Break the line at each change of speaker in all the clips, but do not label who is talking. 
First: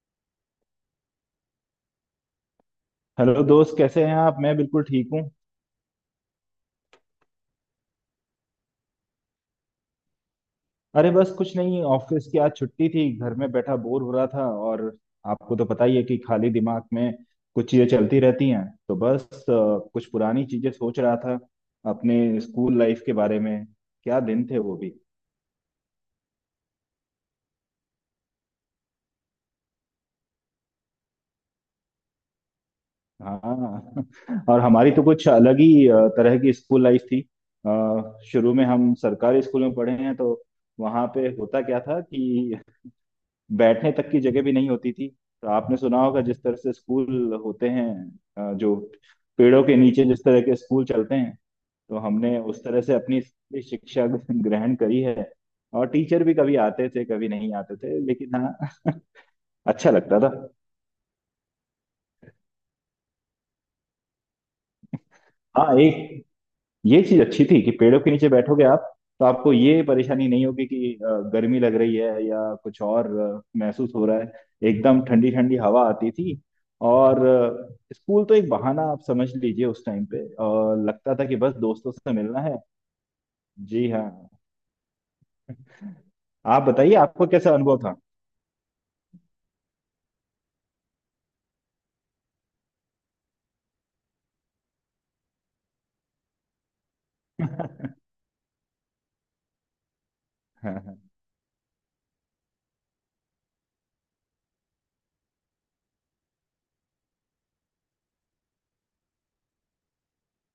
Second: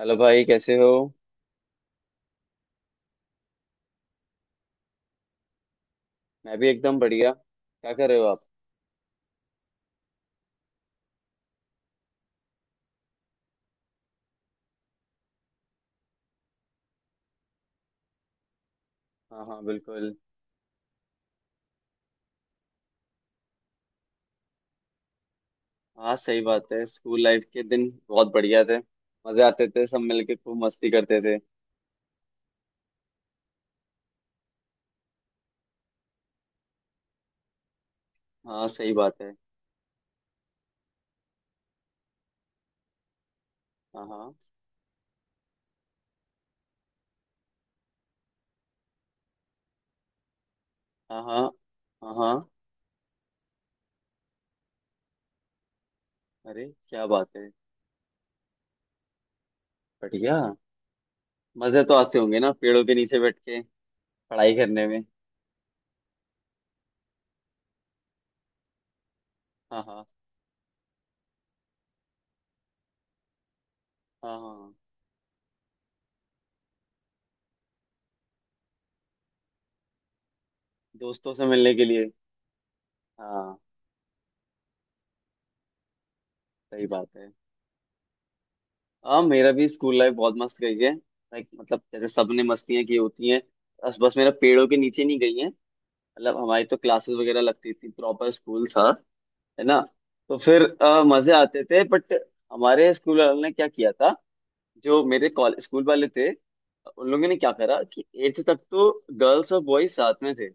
Hello भाई कैसे हो।
हेलो दोस्त, कैसे हैं आप? मैं बिल्कुल ठीक हूँ।
मैं भी एकदम बढ़िया, क्या कर रहे हो आप।
अरे बस कुछ नहीं, ऑफिस की आज छुट्टी थी, घर में बैठा बोर हो रहा था। और आपको तो पता ही है कि खाली दिमाग में कुछ चीजें चलती रहती हैं, तो बस
हाँ हाँ
कुछ
बिल्कुल।
पुरानी चीजें सोच रहा था, अपने स्कूल लाइफ के बारे में। क्या दिन थे वो भी।
हाँ सही बात है, स्कूल लाइफ के दिन बहुत बढ़िया थे। मजे आते थे, सब मिलके खूब मस्ती करते थे।
हाँ और हमारी तो कुछ अलग ही तरह की स्कूल लाइफ थी। शुरू में
हाँ सही
हम
बात है।
सरकारी स्कूल में पढ़े हैं, तो वहाँ पे होता क्या था कि बैठने
हाँ
तक की
हाँ।
जगह भी नहीं होती थी। तो आपने सुना होगा जिस तरह से स्कूल होते हैं, जो पेड़ों के नीचे जिस तरह के स्कूल चलते
हाँ
हैं,
हाँ।
तो
हाँ
हमने
हाँ।
उस तरह से अपनी स्कूली शिक्षा ग्रहण करी है। और टीचर भी कभी
अरे
आते थे
क्या बात
कभी
है।
नहीं आते थे, लेकिन हाँ अच्छा लगता था।
बढ़िया। मजे तो आते होंगे ना पेड़ों के नीचे बैठ के पढ़ाई करने में।
हाँ, एक ये चीज अच्छी थी कि पेड़ों के नीचे बैठोगे आप, तो आपको ये
हाँ हाँ।
परेशानी नहीं होगी कि गर्मी लग रही है या कुछ और महसूस हो रहा है।
हाँ हाँ।
एकदम ठंडी ठंडी हवा आती थी। और स्कूल तो एक बहाना, आप समझ लीजिए उस टाइम पे, और लगता था
दोस्तों
कि
से
बस
मिलने के
दोस्तों
लिए।
से मिलना है।
हाँ
जी हाँ। आप
सही
बताइए,
बात
आपको
है।
कैसा अनुभव था?
हाँ मेरा भी स्कूल लाइफ बहुत मस्त गई है, लाइक मतलब जैसे सबने मस्तियाँ की होती हैं। बस बस मेरा पेड़ों के नीचे नहीं गई है। मतलब हमारी तो क्लासेस वगैरह लगती थी, प्रॉपर स्कूल था, है ना। तो फिर मजे आते थे बट हमारे स्कूल वालों ने क्या किया था। जो मेरे कॉलेज स्कूल वाले थे, उन लोगों ने क्या करा कि एट्थ तक तो गर्ल्स और बॉयज साथ में थे।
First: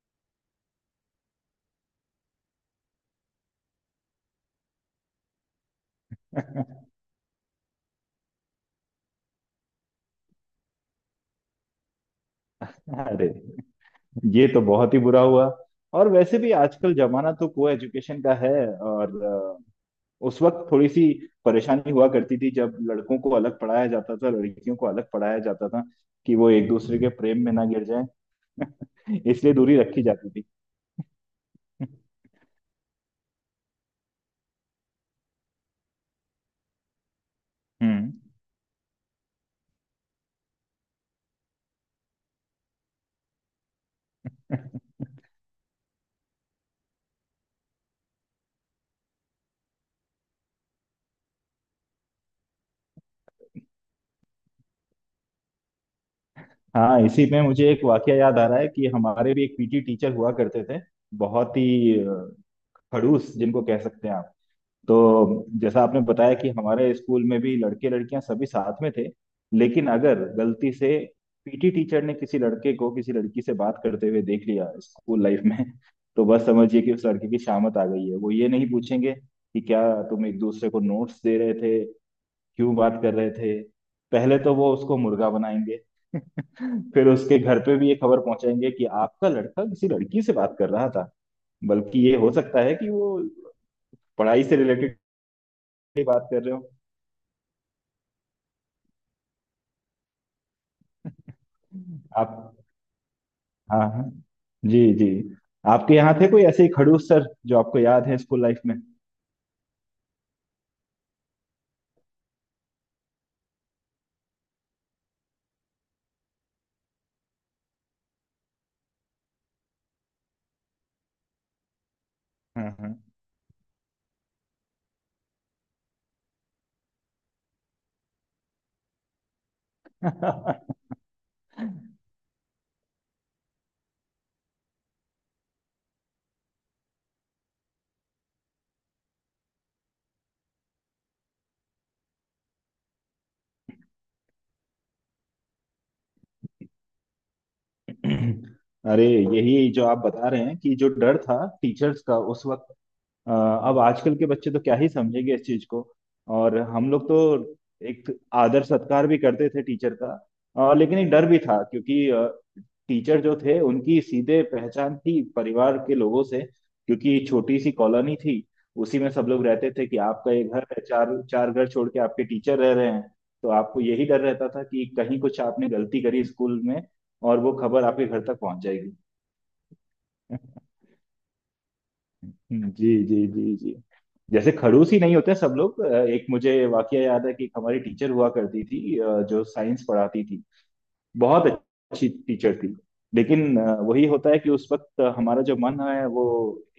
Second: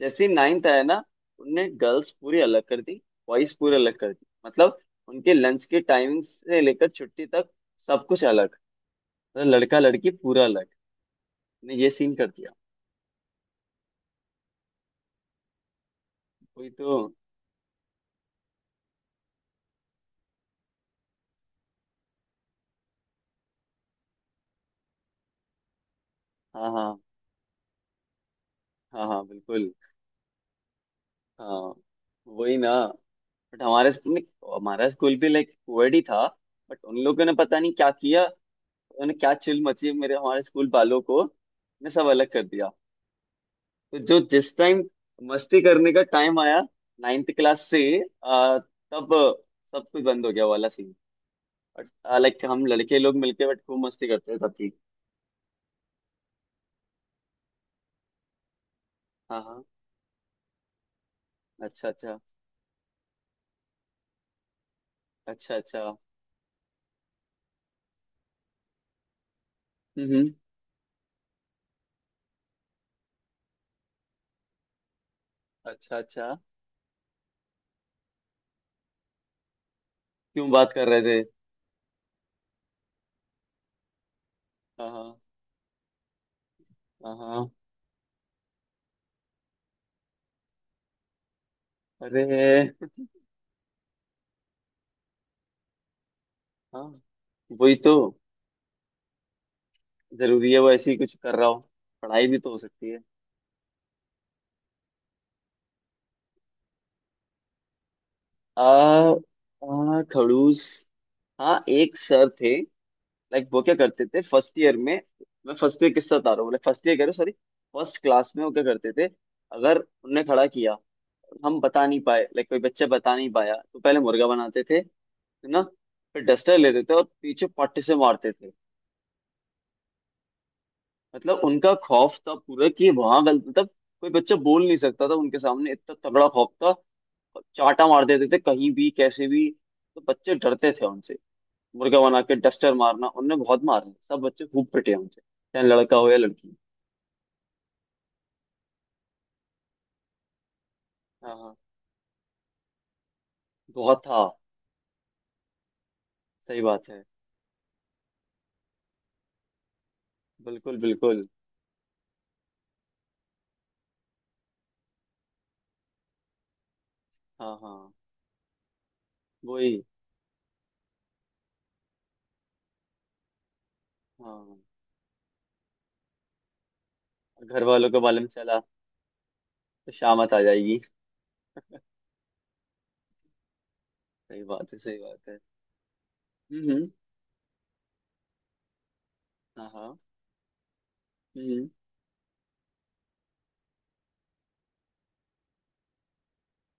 जैसे ही नाइन्थ आया ना, उनने गर्ल्स पूरी अलग कर दी, बॉयज पूरी अलग कर दी। मतलब उनके लंच के टाइमिंग से लेकर छुट्टी तक सब कुछ अलग। तो लड़का लड़की पूरा अलग ने ये सीन कर दिया।
अरे, ये तो बहुत ही बुरा हुआ। और वैसे भी
वही तो।
आजकल जमाना तो को एजुकेशन का है। और उस वक्त थोड़ी सी परेशानी हुआ करती थी जब लड़कों को अलग पढ़ाया जाता था, लड़कियों को अलग पढ़ाया जाता था, कि वो एक
हाँ
दूसरे
हाँ।
के प्रेम में ना गिर जाए।
हाँ हाँ
इसलिए
बिल्कुल।
दूरी रखी जाती थी।
हाँ वही ना। बट हमारे स्कूल में, हमारा स्कूल भी लाइक कोएड ही था, बट उन लोगों ने पता नहीं क्या
हम्म।
किया। उन्होंने क्या चिल मची, मेरे हमारे स्कूल वालों को ने सब अलग कर दिया। तो जो जिस टाइम मस्ती करने का टाइम आया, नाइन्थ क्लास से तब सब कुछ बंद हो गया वाला सीन। बट लाइक हम लड़के लोग मिलके बट खूब मस्ती करते थे तब की।
हाँ, इसी में मुझे एक वाकया याद आ रहा है कि हमारे
हाँ
भी एक
हाँ।
पीटी टीचर हुआ करते थे, बहुत
अच्छा
ही
अच्छा।
खड़ूस जिनको कह सकते हैं आप। तो
अच्छा
जैसा
अच्छा।
आपने बताया कि हमारे स्कूल में भी लड़के लड़कियां सभी साथ में थे, लेकिन
हम्म
अगर
हम्म।
गलती से पीटी टीचर ने किसी लड़के को किसी लड़की से बात करते हुए देख लिया स्कूल लाइफ में,
अच्छा
तो
अच्छा।
बस समझिए कि उस लड़के की शामत आ गई है। वो ये नहीं पूछेंगे कि क्या तुम एक
क्यों
दूसरे
बात
को
कर रहे थे।
नोट्स दे रहे थे, क्यों बात कर रहे थे। पहले तो वो
हाँ
उसको
हाँ।
मुर्गा बनाएंगे, फिर
हाँ
उसके
हाँ।
घर पे भी ये खबर पहुंचाएंगे कि आपका लड़का किसी लड़की से बात कर रहा था। बल्कि ये हो सकता
अरे
है कि वो पढ़ाई से रिलेटेड की बात कर रहे हो।
हाँ वही तो। जरूरी है वो ऐसे ही कुछ कर रहा हो, पढ़ाई
आप,
भी तो हो सकती है।
हाँ हाँ, जी जी। आपके यहाँ थे कोई ऐसे ही खड़ूस सर जो आपको याद है स्कूल लाइफ में?
आ, आ खड़ूस। हाँ एक सर थे, लाइक वो क्या करते थे फर्स्ट ईयर में। मैं फर्स्ट ईयर किससे बता रहा हूँ, फर्स्ट ईयर कह रहा हूँ, सॉरी। फर्स्ट क्लास में वो क्या करते थे। अगर उनने खड़ा किया, हम बता नहीं पाए, लाइक कोई बच्चा
हाँ
बता नहीं पाया, तो पहले मुर्गा बनाते थे, है ना। फिर डस्टर लेते थे और पीछे पट्टे से मारते थे।
हाँ।
मतलब उनका खौफ था पूरा कि वहां गलत मतलब कोई बच्चा बोल नहीं सकता था उनके सामने, इतना तगड़ा खौफ था। और चाटा मार देते थे कहीं भी कैसे भी, तो बच्चे डरते थे उनसे। मुर्गा बना के डस्टर मारना, उनने बहुत मारे, सब बच्चे खूब पिटे उनसे, चाहे लड़का हो या लड़की।
अरे, यही जो आप बता रहे हैं कि जो डर
हाँ
था
हाँ।
टीचर्स का उस वक्त, अब
बहुत
आजकल
था।
के बच्चे तो क्या ही समझेंगे इस चीज को। और
सही बात
हम
है।
लोग तो एक आदर सत्कार भी करते थे टीचर का,
बिल्कुल
लेकिन एक डर
बिल्कुल।
भी था, क्योंकि टीचर जो थे उनकी सीधे पहचान थी परिवार के लोगों से, क्योंकि
हाँ
छोटी सी
हाँ।
कॉलोनी थी। उसी में सब लोग रहते
वही।
थे कि आपका ये घर है, चार चार घर छोड़ के आपके टीचर रह रहे हैं। तो आपको यही डर रहता
हाँ
था कि कहीं कुछ आपने गलती करी स्कूल में और वो
घर
खबर
वालों के
आपके
बारे
घर
में
तक
चला
पहुंच जाएगी।
तो शामत आ जाएगी।
जी जी जी जी।
सही
जैसे
बात है
खड़ूस
सही
ही नहीं
बात
होते
है।
सब लोग। एक मुझे
हम्म हम्म,
वाकया याद है कि एक हमारी टीचर हुआ करती थी, जो
हाँ
साइंस
हाँ।
पढ़ाती थी, बहुत
हम्म हम्म।
अच्छी टीचर थी। लेकिन वही होता है कि उस वक्त हमारा जो मन है वो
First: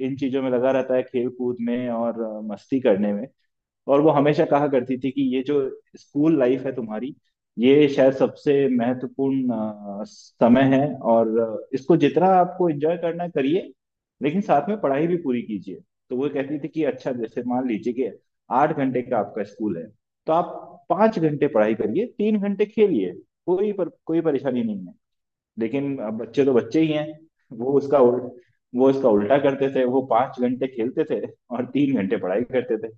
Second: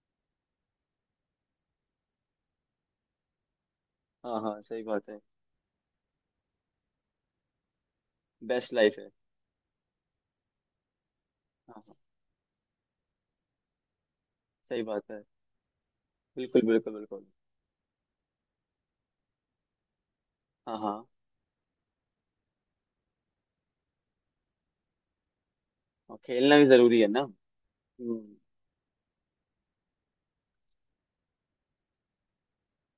इन चीजों में लगा रहता है, खेल कूद में और मस्ती करने में। और वो
हाँ
हमेशा
हाँ
कहा
सही
करती
बात
थी
है।
कि ये जो स्कूल लाइफ है तुम्हारी, ये शायद सबसे
बेस्ट लाइफ है
महत्वपूर्ण समय है, और
हाँ।
इसको जितना आपको एंजॉय करना है करिए, लेकिन साथ में
सही बात
पढ़ाई भी
है।
पूरी कीजिए। तो वो कहती
बिल्कुल
थी कि
बिल्कुल
अच्छा
बिल्कुल।
जैसे मान लीजिए कि आठ घंटे का आपका स्कूल है, तो आप
हाँ हाँ।
पाँच घंटे पढ़ाई करिए, तीन घंटे खेलिए, कोई पर कोई परेशानी नहीं है। लेकिन अब
और
बच्चे तो
खेलना भी
बच्चे ही
जरूरी
हैं,
है ना।
वो उसका
हम्म।
उल्ट, वो इसका उल्टा करते थे, वो पाँच घंटे खेलते थे और तीन घंटे पढ़ाई करते थे।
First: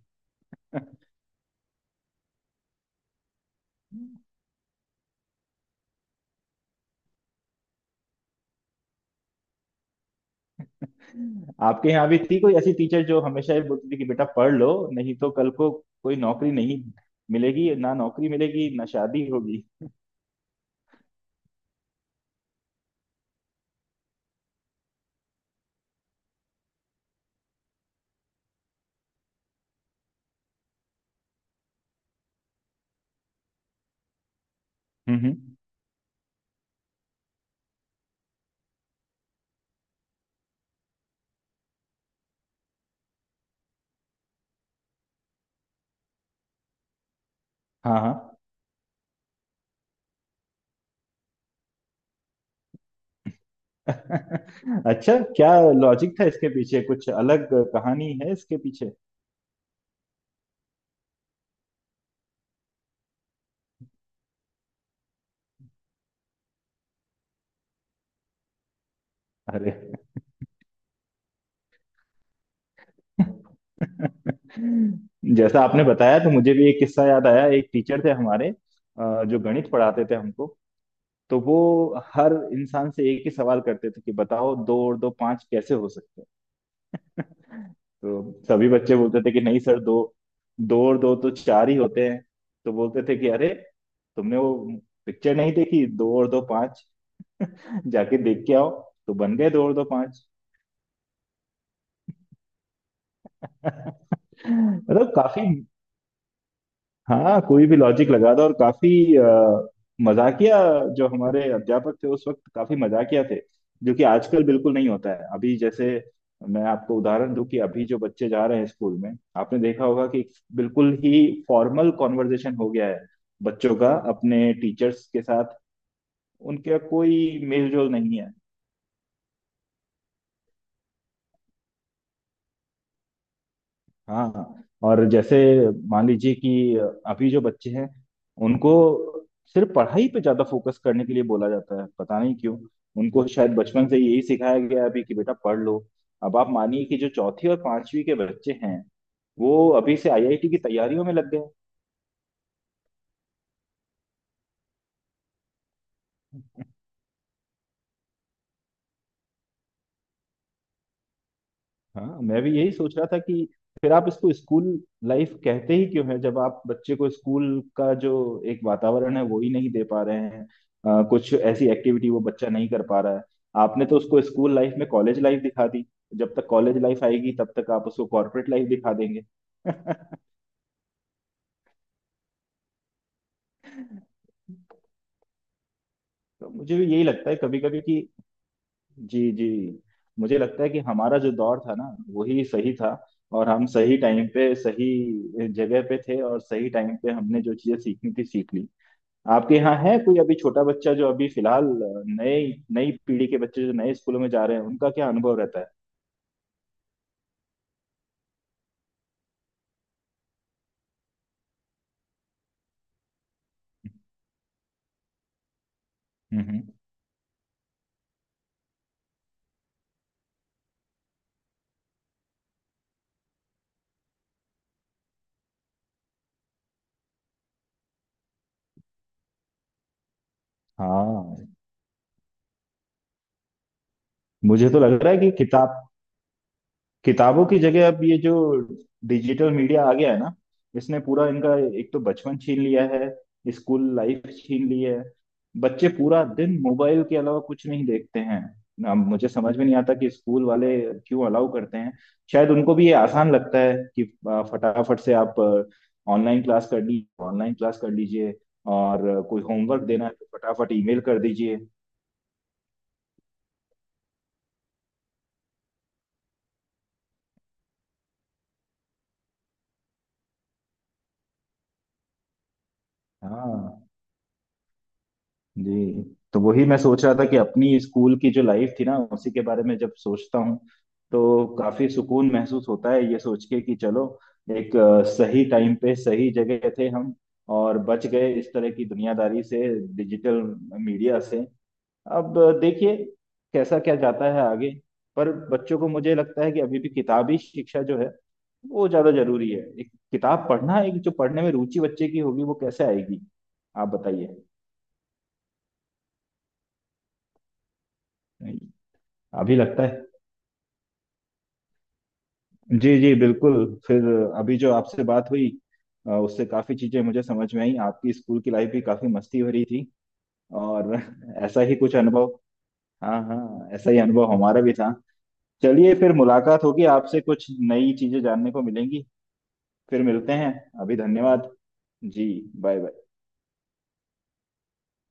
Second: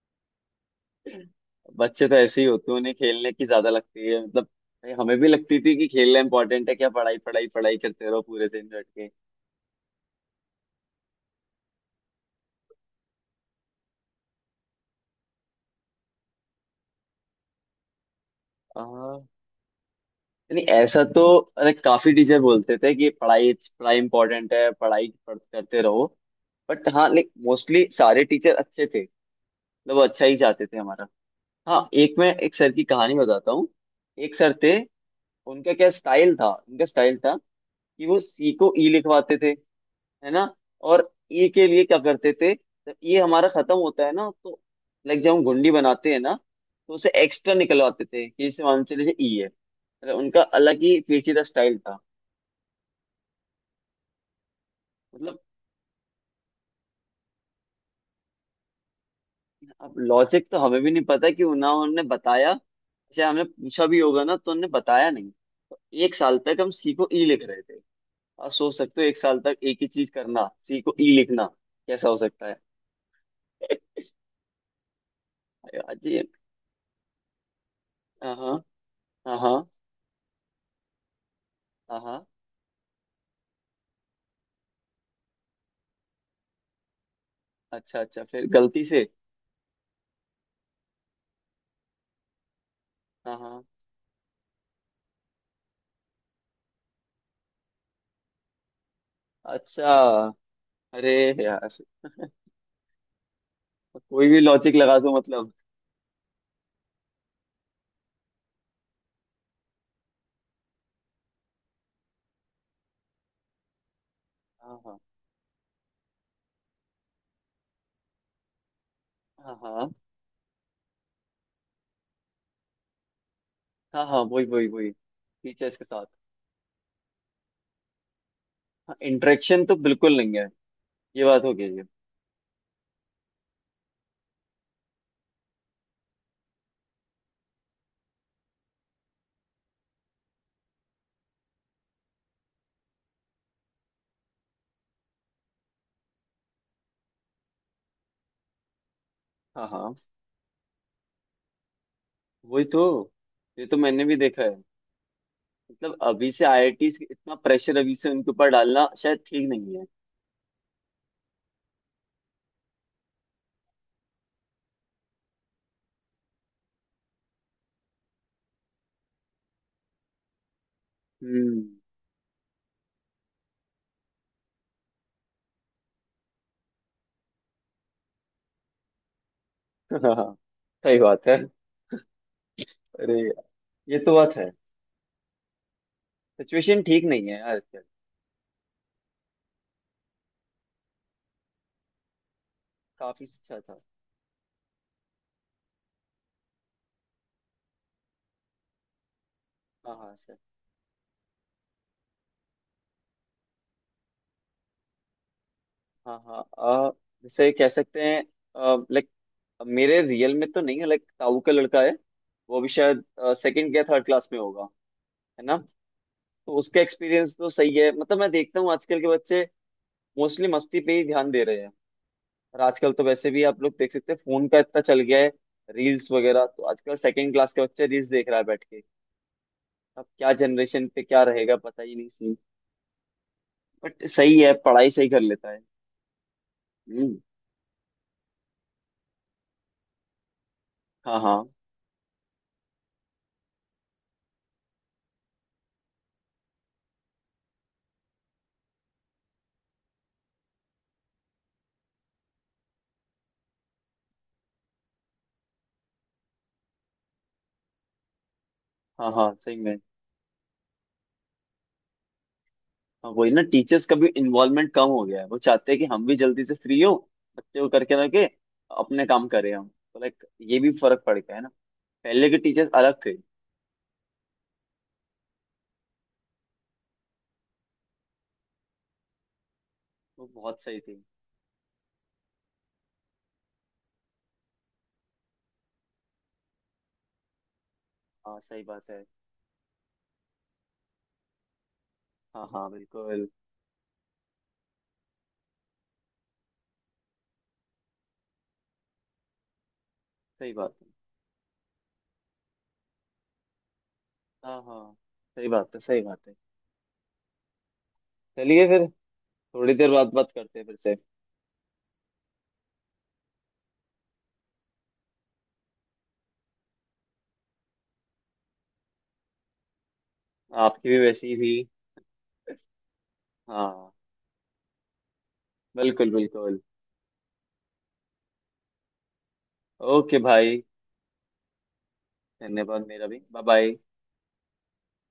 बच्चे तो ऐसे ही होते हैं, उन्हें खेलने की ज्यादा लगती है। मतलब भाई हमें भी लगती थी कि खेलना इंपॉर्टेंट है, क्या पढ़ाई पढ़ाई पढ़ाई करते रहो पूरे दिन बैठ के।
आपके यहाँ भी थी कोई ऐसी टीचर जो हमेशा ये बोलती थी कि बेटा पढ़ लो, नहीं तो कल को कोई नौकरी नहीं मिलेगी, ना नौकरी मिलेगी ना
हाँ
शादी होगी?
नहीं ऐसा तो अरे काफी टीचर बोलते थे कि पढ़ाई पढ़ाई इंपॉर्टेंट है, करते रहो। बट हाँ लाइक मोस्टली सारे टीचर अच्छे थे, मतलब वो अच्छा ही चाहते थे हमारा। हाँ एक, मैं एक सर की कहानी बताता हूँ। एक सर थे,
हम्म हम्म,
उनका क्या स्टाइल था। उनका स्टाइल था कि वो सी को ई लिखवाते थे, है ना। और ई के लिए क्या करते थे, जब ये हमारा खत्म होता है ना तो, लाइक जब हम गुंडी बनाते हैं ना, तो उसे एक्स्ट्रा
हाँ
निकलवाते
हाँ।
थे कि इसे मान चले ई है। मतलब उनका अलग ही पेचीदा स्टाइल था।
अच्छा,
मतलब
क्या लॉजिक था इसके पीछे? कुछ अलग कहानी है इसके पीछे।
अब लॉजिक तो हमें भी नहीं पता कि ना उन्होंने बताया, चाहे हमने पूछा भी होगा ना तो उन्होंने बताया नहीं। तो एक साल तक हम सी को ई लिख रहे थे। आप सोच सकते हो, एक साल तक
अरे।
एक ही चीज करना, सी को ई लिखना, कैसा हो सकता है।
जैसा आपने
जी।
बताया तो मुझे भी एक किस्सा याद आया। एक टीचर थे
हाँ।
हमारे,
हाँ
जो
हाँ।
गणित पढ़ाते थे हमको। तो वो
हाँ
हर इंसान से एक ही सवाल करते थे कि बताओ, दो और दो पांच कैसे हो सकते हैं?
अच्छा अच्छा
तो
फिर
सभी
गलती
बच्चे
से।
बोलते थे कि नहीं सर, दो दो और दो तो चार ही होते हैं। तो बोलते थे कि
हाँ
अरे
हाँ।
तुमने वो पिक्चर नहीं देखी, दो और दो पांच? जाके देख के आओ। तो बन गए दो और दो
अच्छा
पांच।
अरे यार, कोई भी लॉजिक लगा
मतलब
दो मतलब।
काफी, हाँ, कोई भी लॉजिक लगा दो। और काफी अ, मजाकिया जो हमारे अध्यापक थे उस वक्त, काफी मजाकिया थे, जो कि आजकल बिल्कुल
हाँ
नहीं
हाँ।
होता है। अभी जैसे मैं आपको उदाहरण दूं कि अभी जो बच्चे जा रहे हैं स्कूल में,
हाँ
आपने देखा
हाँ।
होगा कि बिल्कुल ही फॉर्मल कॉन्वर्जेशन हो गया है बच्चों का
हाँ हाँ वही
अपने
वही वही,
टीचर्स के साथ,
टीचर्स के साथ।
उनका कोई मेलजोल नहीं है।
हाँ इंटरेक्शन तो बिल्कुल नहीं है, ये बात हो गई है।
हाँ, और जैसे मान लीजिए कि अभी जो बच्चे हैं, उनको सिर्फ पढ़ाई पे ज्यादा फोकस करने के लिए बोला जाता है, पता नहीं क्यों। उनको शायद बचपन से यही सिखाया गया है अभी कि बेटा पढ़ लो। अब आप मानिए कि जो चौथी और पांचवी के बच्चे हैं,
हाँ
वो
हाँ
अभी से आईआईटी की तैयारियों में लग गए।
वही तो, ये तो मैंने भी देखा है। मतलब अभी से आईआईटी, इतना प्रेशर अभी से उनके ऊपर डालना शायद ठीक नहीं है।
हाँ, मैं भी यही सोच रहा था कि फिर आप इसको स्कूल लाइफ कहते ही क्यों है जब आप बच्चे को स्कूल का जो एक वातावरण है वो ही नहीं दे पा रहे हैं। कुछ
हम्म।
ऐसी एक्टिविटी वो बच्चा नहीं कर पा रहा है। आपने तो उसको स्कूल लाइफ में कॉलेज लाइफ दिखा दी, जब तक कॉलेज लाइफ आएगी तब तक आप उसको कॉर्पोरेट लाइफ दिखा देंगे।
हाँ हाँ सही बात है। अरे ये तो बात है,
तो मुझे
सिचुएशन
भी यही
ठीक नहीं
लगता है
है
कभी
यार।
कभी कि, जी जी, मुझे लगता है कि हमारा जो दौर था ना, वही सही था।
काफी
और
अच्छा
हम
था।
सही टाइम पे सही जगह पे थे, और सही टाइम पे हमने जो चीजें सीखनी थी सीख ली। आपके यहाँ
हाँ
है
हाँ
कोई अभी
सर।
छोटा बच्चा जो अभी फिलहाल, नए, नई पीढ़ी के बच्चे जो नए स्कूलों में जा रहे हैं, उनका क्या अनुभव रहता है?
हाँ हाँ जैसे कह सकते हैं, लाइक मेरे रियल में तो नहीं है, लाइक ताऊ का लड़का है। वो भी शायद सेकंड या थर्ड क्लास में होगा, है ना। तो
हम्म।
उसका एक्सपीरियंस तो सही है, मतलब मैं देखता हूँ आजकल के बच्चे मोस्टली मस्ती पे ही ध्यान दे रहे हैं। और आजकल तो वैसे भी आप लोग देख सकते हैं, फोन का इतना चल गया है, रील्स वगैरह, तो आजकल सेकंड क्लास के बच्चे रील्स देख रहा है बैठ के। अब क्या जनरेशन पे क्या
हाँ,
रहेगा पता ही नहीं सीन, बट सही है
मुझे तो
पढ़ाई
लग
सही
रहा है
कर
कि
लेता है।
किताब,
हम्म।
किताबों की जगह अब ये जो डिजिटल मीडिया आ गया है ना, इसने
हाँ
पूरा
हाँ।
इनका एक तो बचपन छीन लिया है, स्कूल लाइफ छीन ली है। बच्चे पूरा दिन मोबाइल के अलावा कुछ नहीं देखते हैं। ना, मुझे समझ में नहीं आता कि स्कूल वाले क्यों अलाउ करते हैं। शायद उनको भी ये आसान लगता है कि फटाफट से आप ऑनलाइन क्लास कर ली, ऑनलाइन क्लास कर लीजिए, और
हाँ हाँ
कोई
सही में।
होमवर्क देना है तो फटाफट ईमेल कर दीजिए।
हाँ, वही ना, टीचर्स का भी इन्वॉल्वमेंट कम हो गया है, वो चाहते हैं कि हम भी जल्दी से फ्री हो, बच्चे को करके रखे अपने काम करें हम। तो लाइक ये भी फर्क पड़ गया है ना, पहले के टीचर्स अलग थे,
हाँ, जी। तो वही मैं सोच रहा था कि अपनी स्कूल की जो लाइफ थी ना, उसी के बारे में जब
वो
सोचता हूँ
बहुत सही थे।
तो काफी सुकून महसूस होता है, ये सोच के कि चलो एक सही टाइम पे सही जगह थे हम, और बच गए
हाँ
इस
सही
तरह की
बात है।
दुनियादारी से, डिजिटल मीडिया से। अब
हाँ हाँ
देखिए
बिल्कुल।
कैसा क्या जाता है आगे। पर बच्चों को मुझे लगता है कि अभी भी किताबी शिक्षा जो है वो ज्यादा जरूरी है। एक किताब
सही बात
पढ़ना,
है।
एक जो पढ़ने में रुचि बच्चे की होगी वो कैसे आएगी? आप बताइए।
हाँ हाँ। सही बात है सही बात है। चलिए फिर
अभी
थोड़ी
लगता
देर
है,
बाद बात करते हैं फिर से।
जी जी बिल्कुल। फिर अभी जो आपसे बात हुई, उससे काफी चीजें मुझे समझ में आई। आपकी स्कूल की लाइफ भी काफी मस्ती भरी थी,
आपकी
और
भी वैसी ही हुई।
ऐसा ही कुछ अनुभव, हाँ हाँ,
हाँ
ऐसा ही अनुभव हमारा भी था। चलिए
बिल्कुल
फिर,
बिल्कुल।
मुलाकात होगी आपसे, कुछ नई चीजें जानने को मिलेंगी। फिर
ओके
मिलते हैं।
भाई,
अभी धन्यवाद। जी। बाय
धन्यवाद मेरा
बाय।
भी। Bye bye.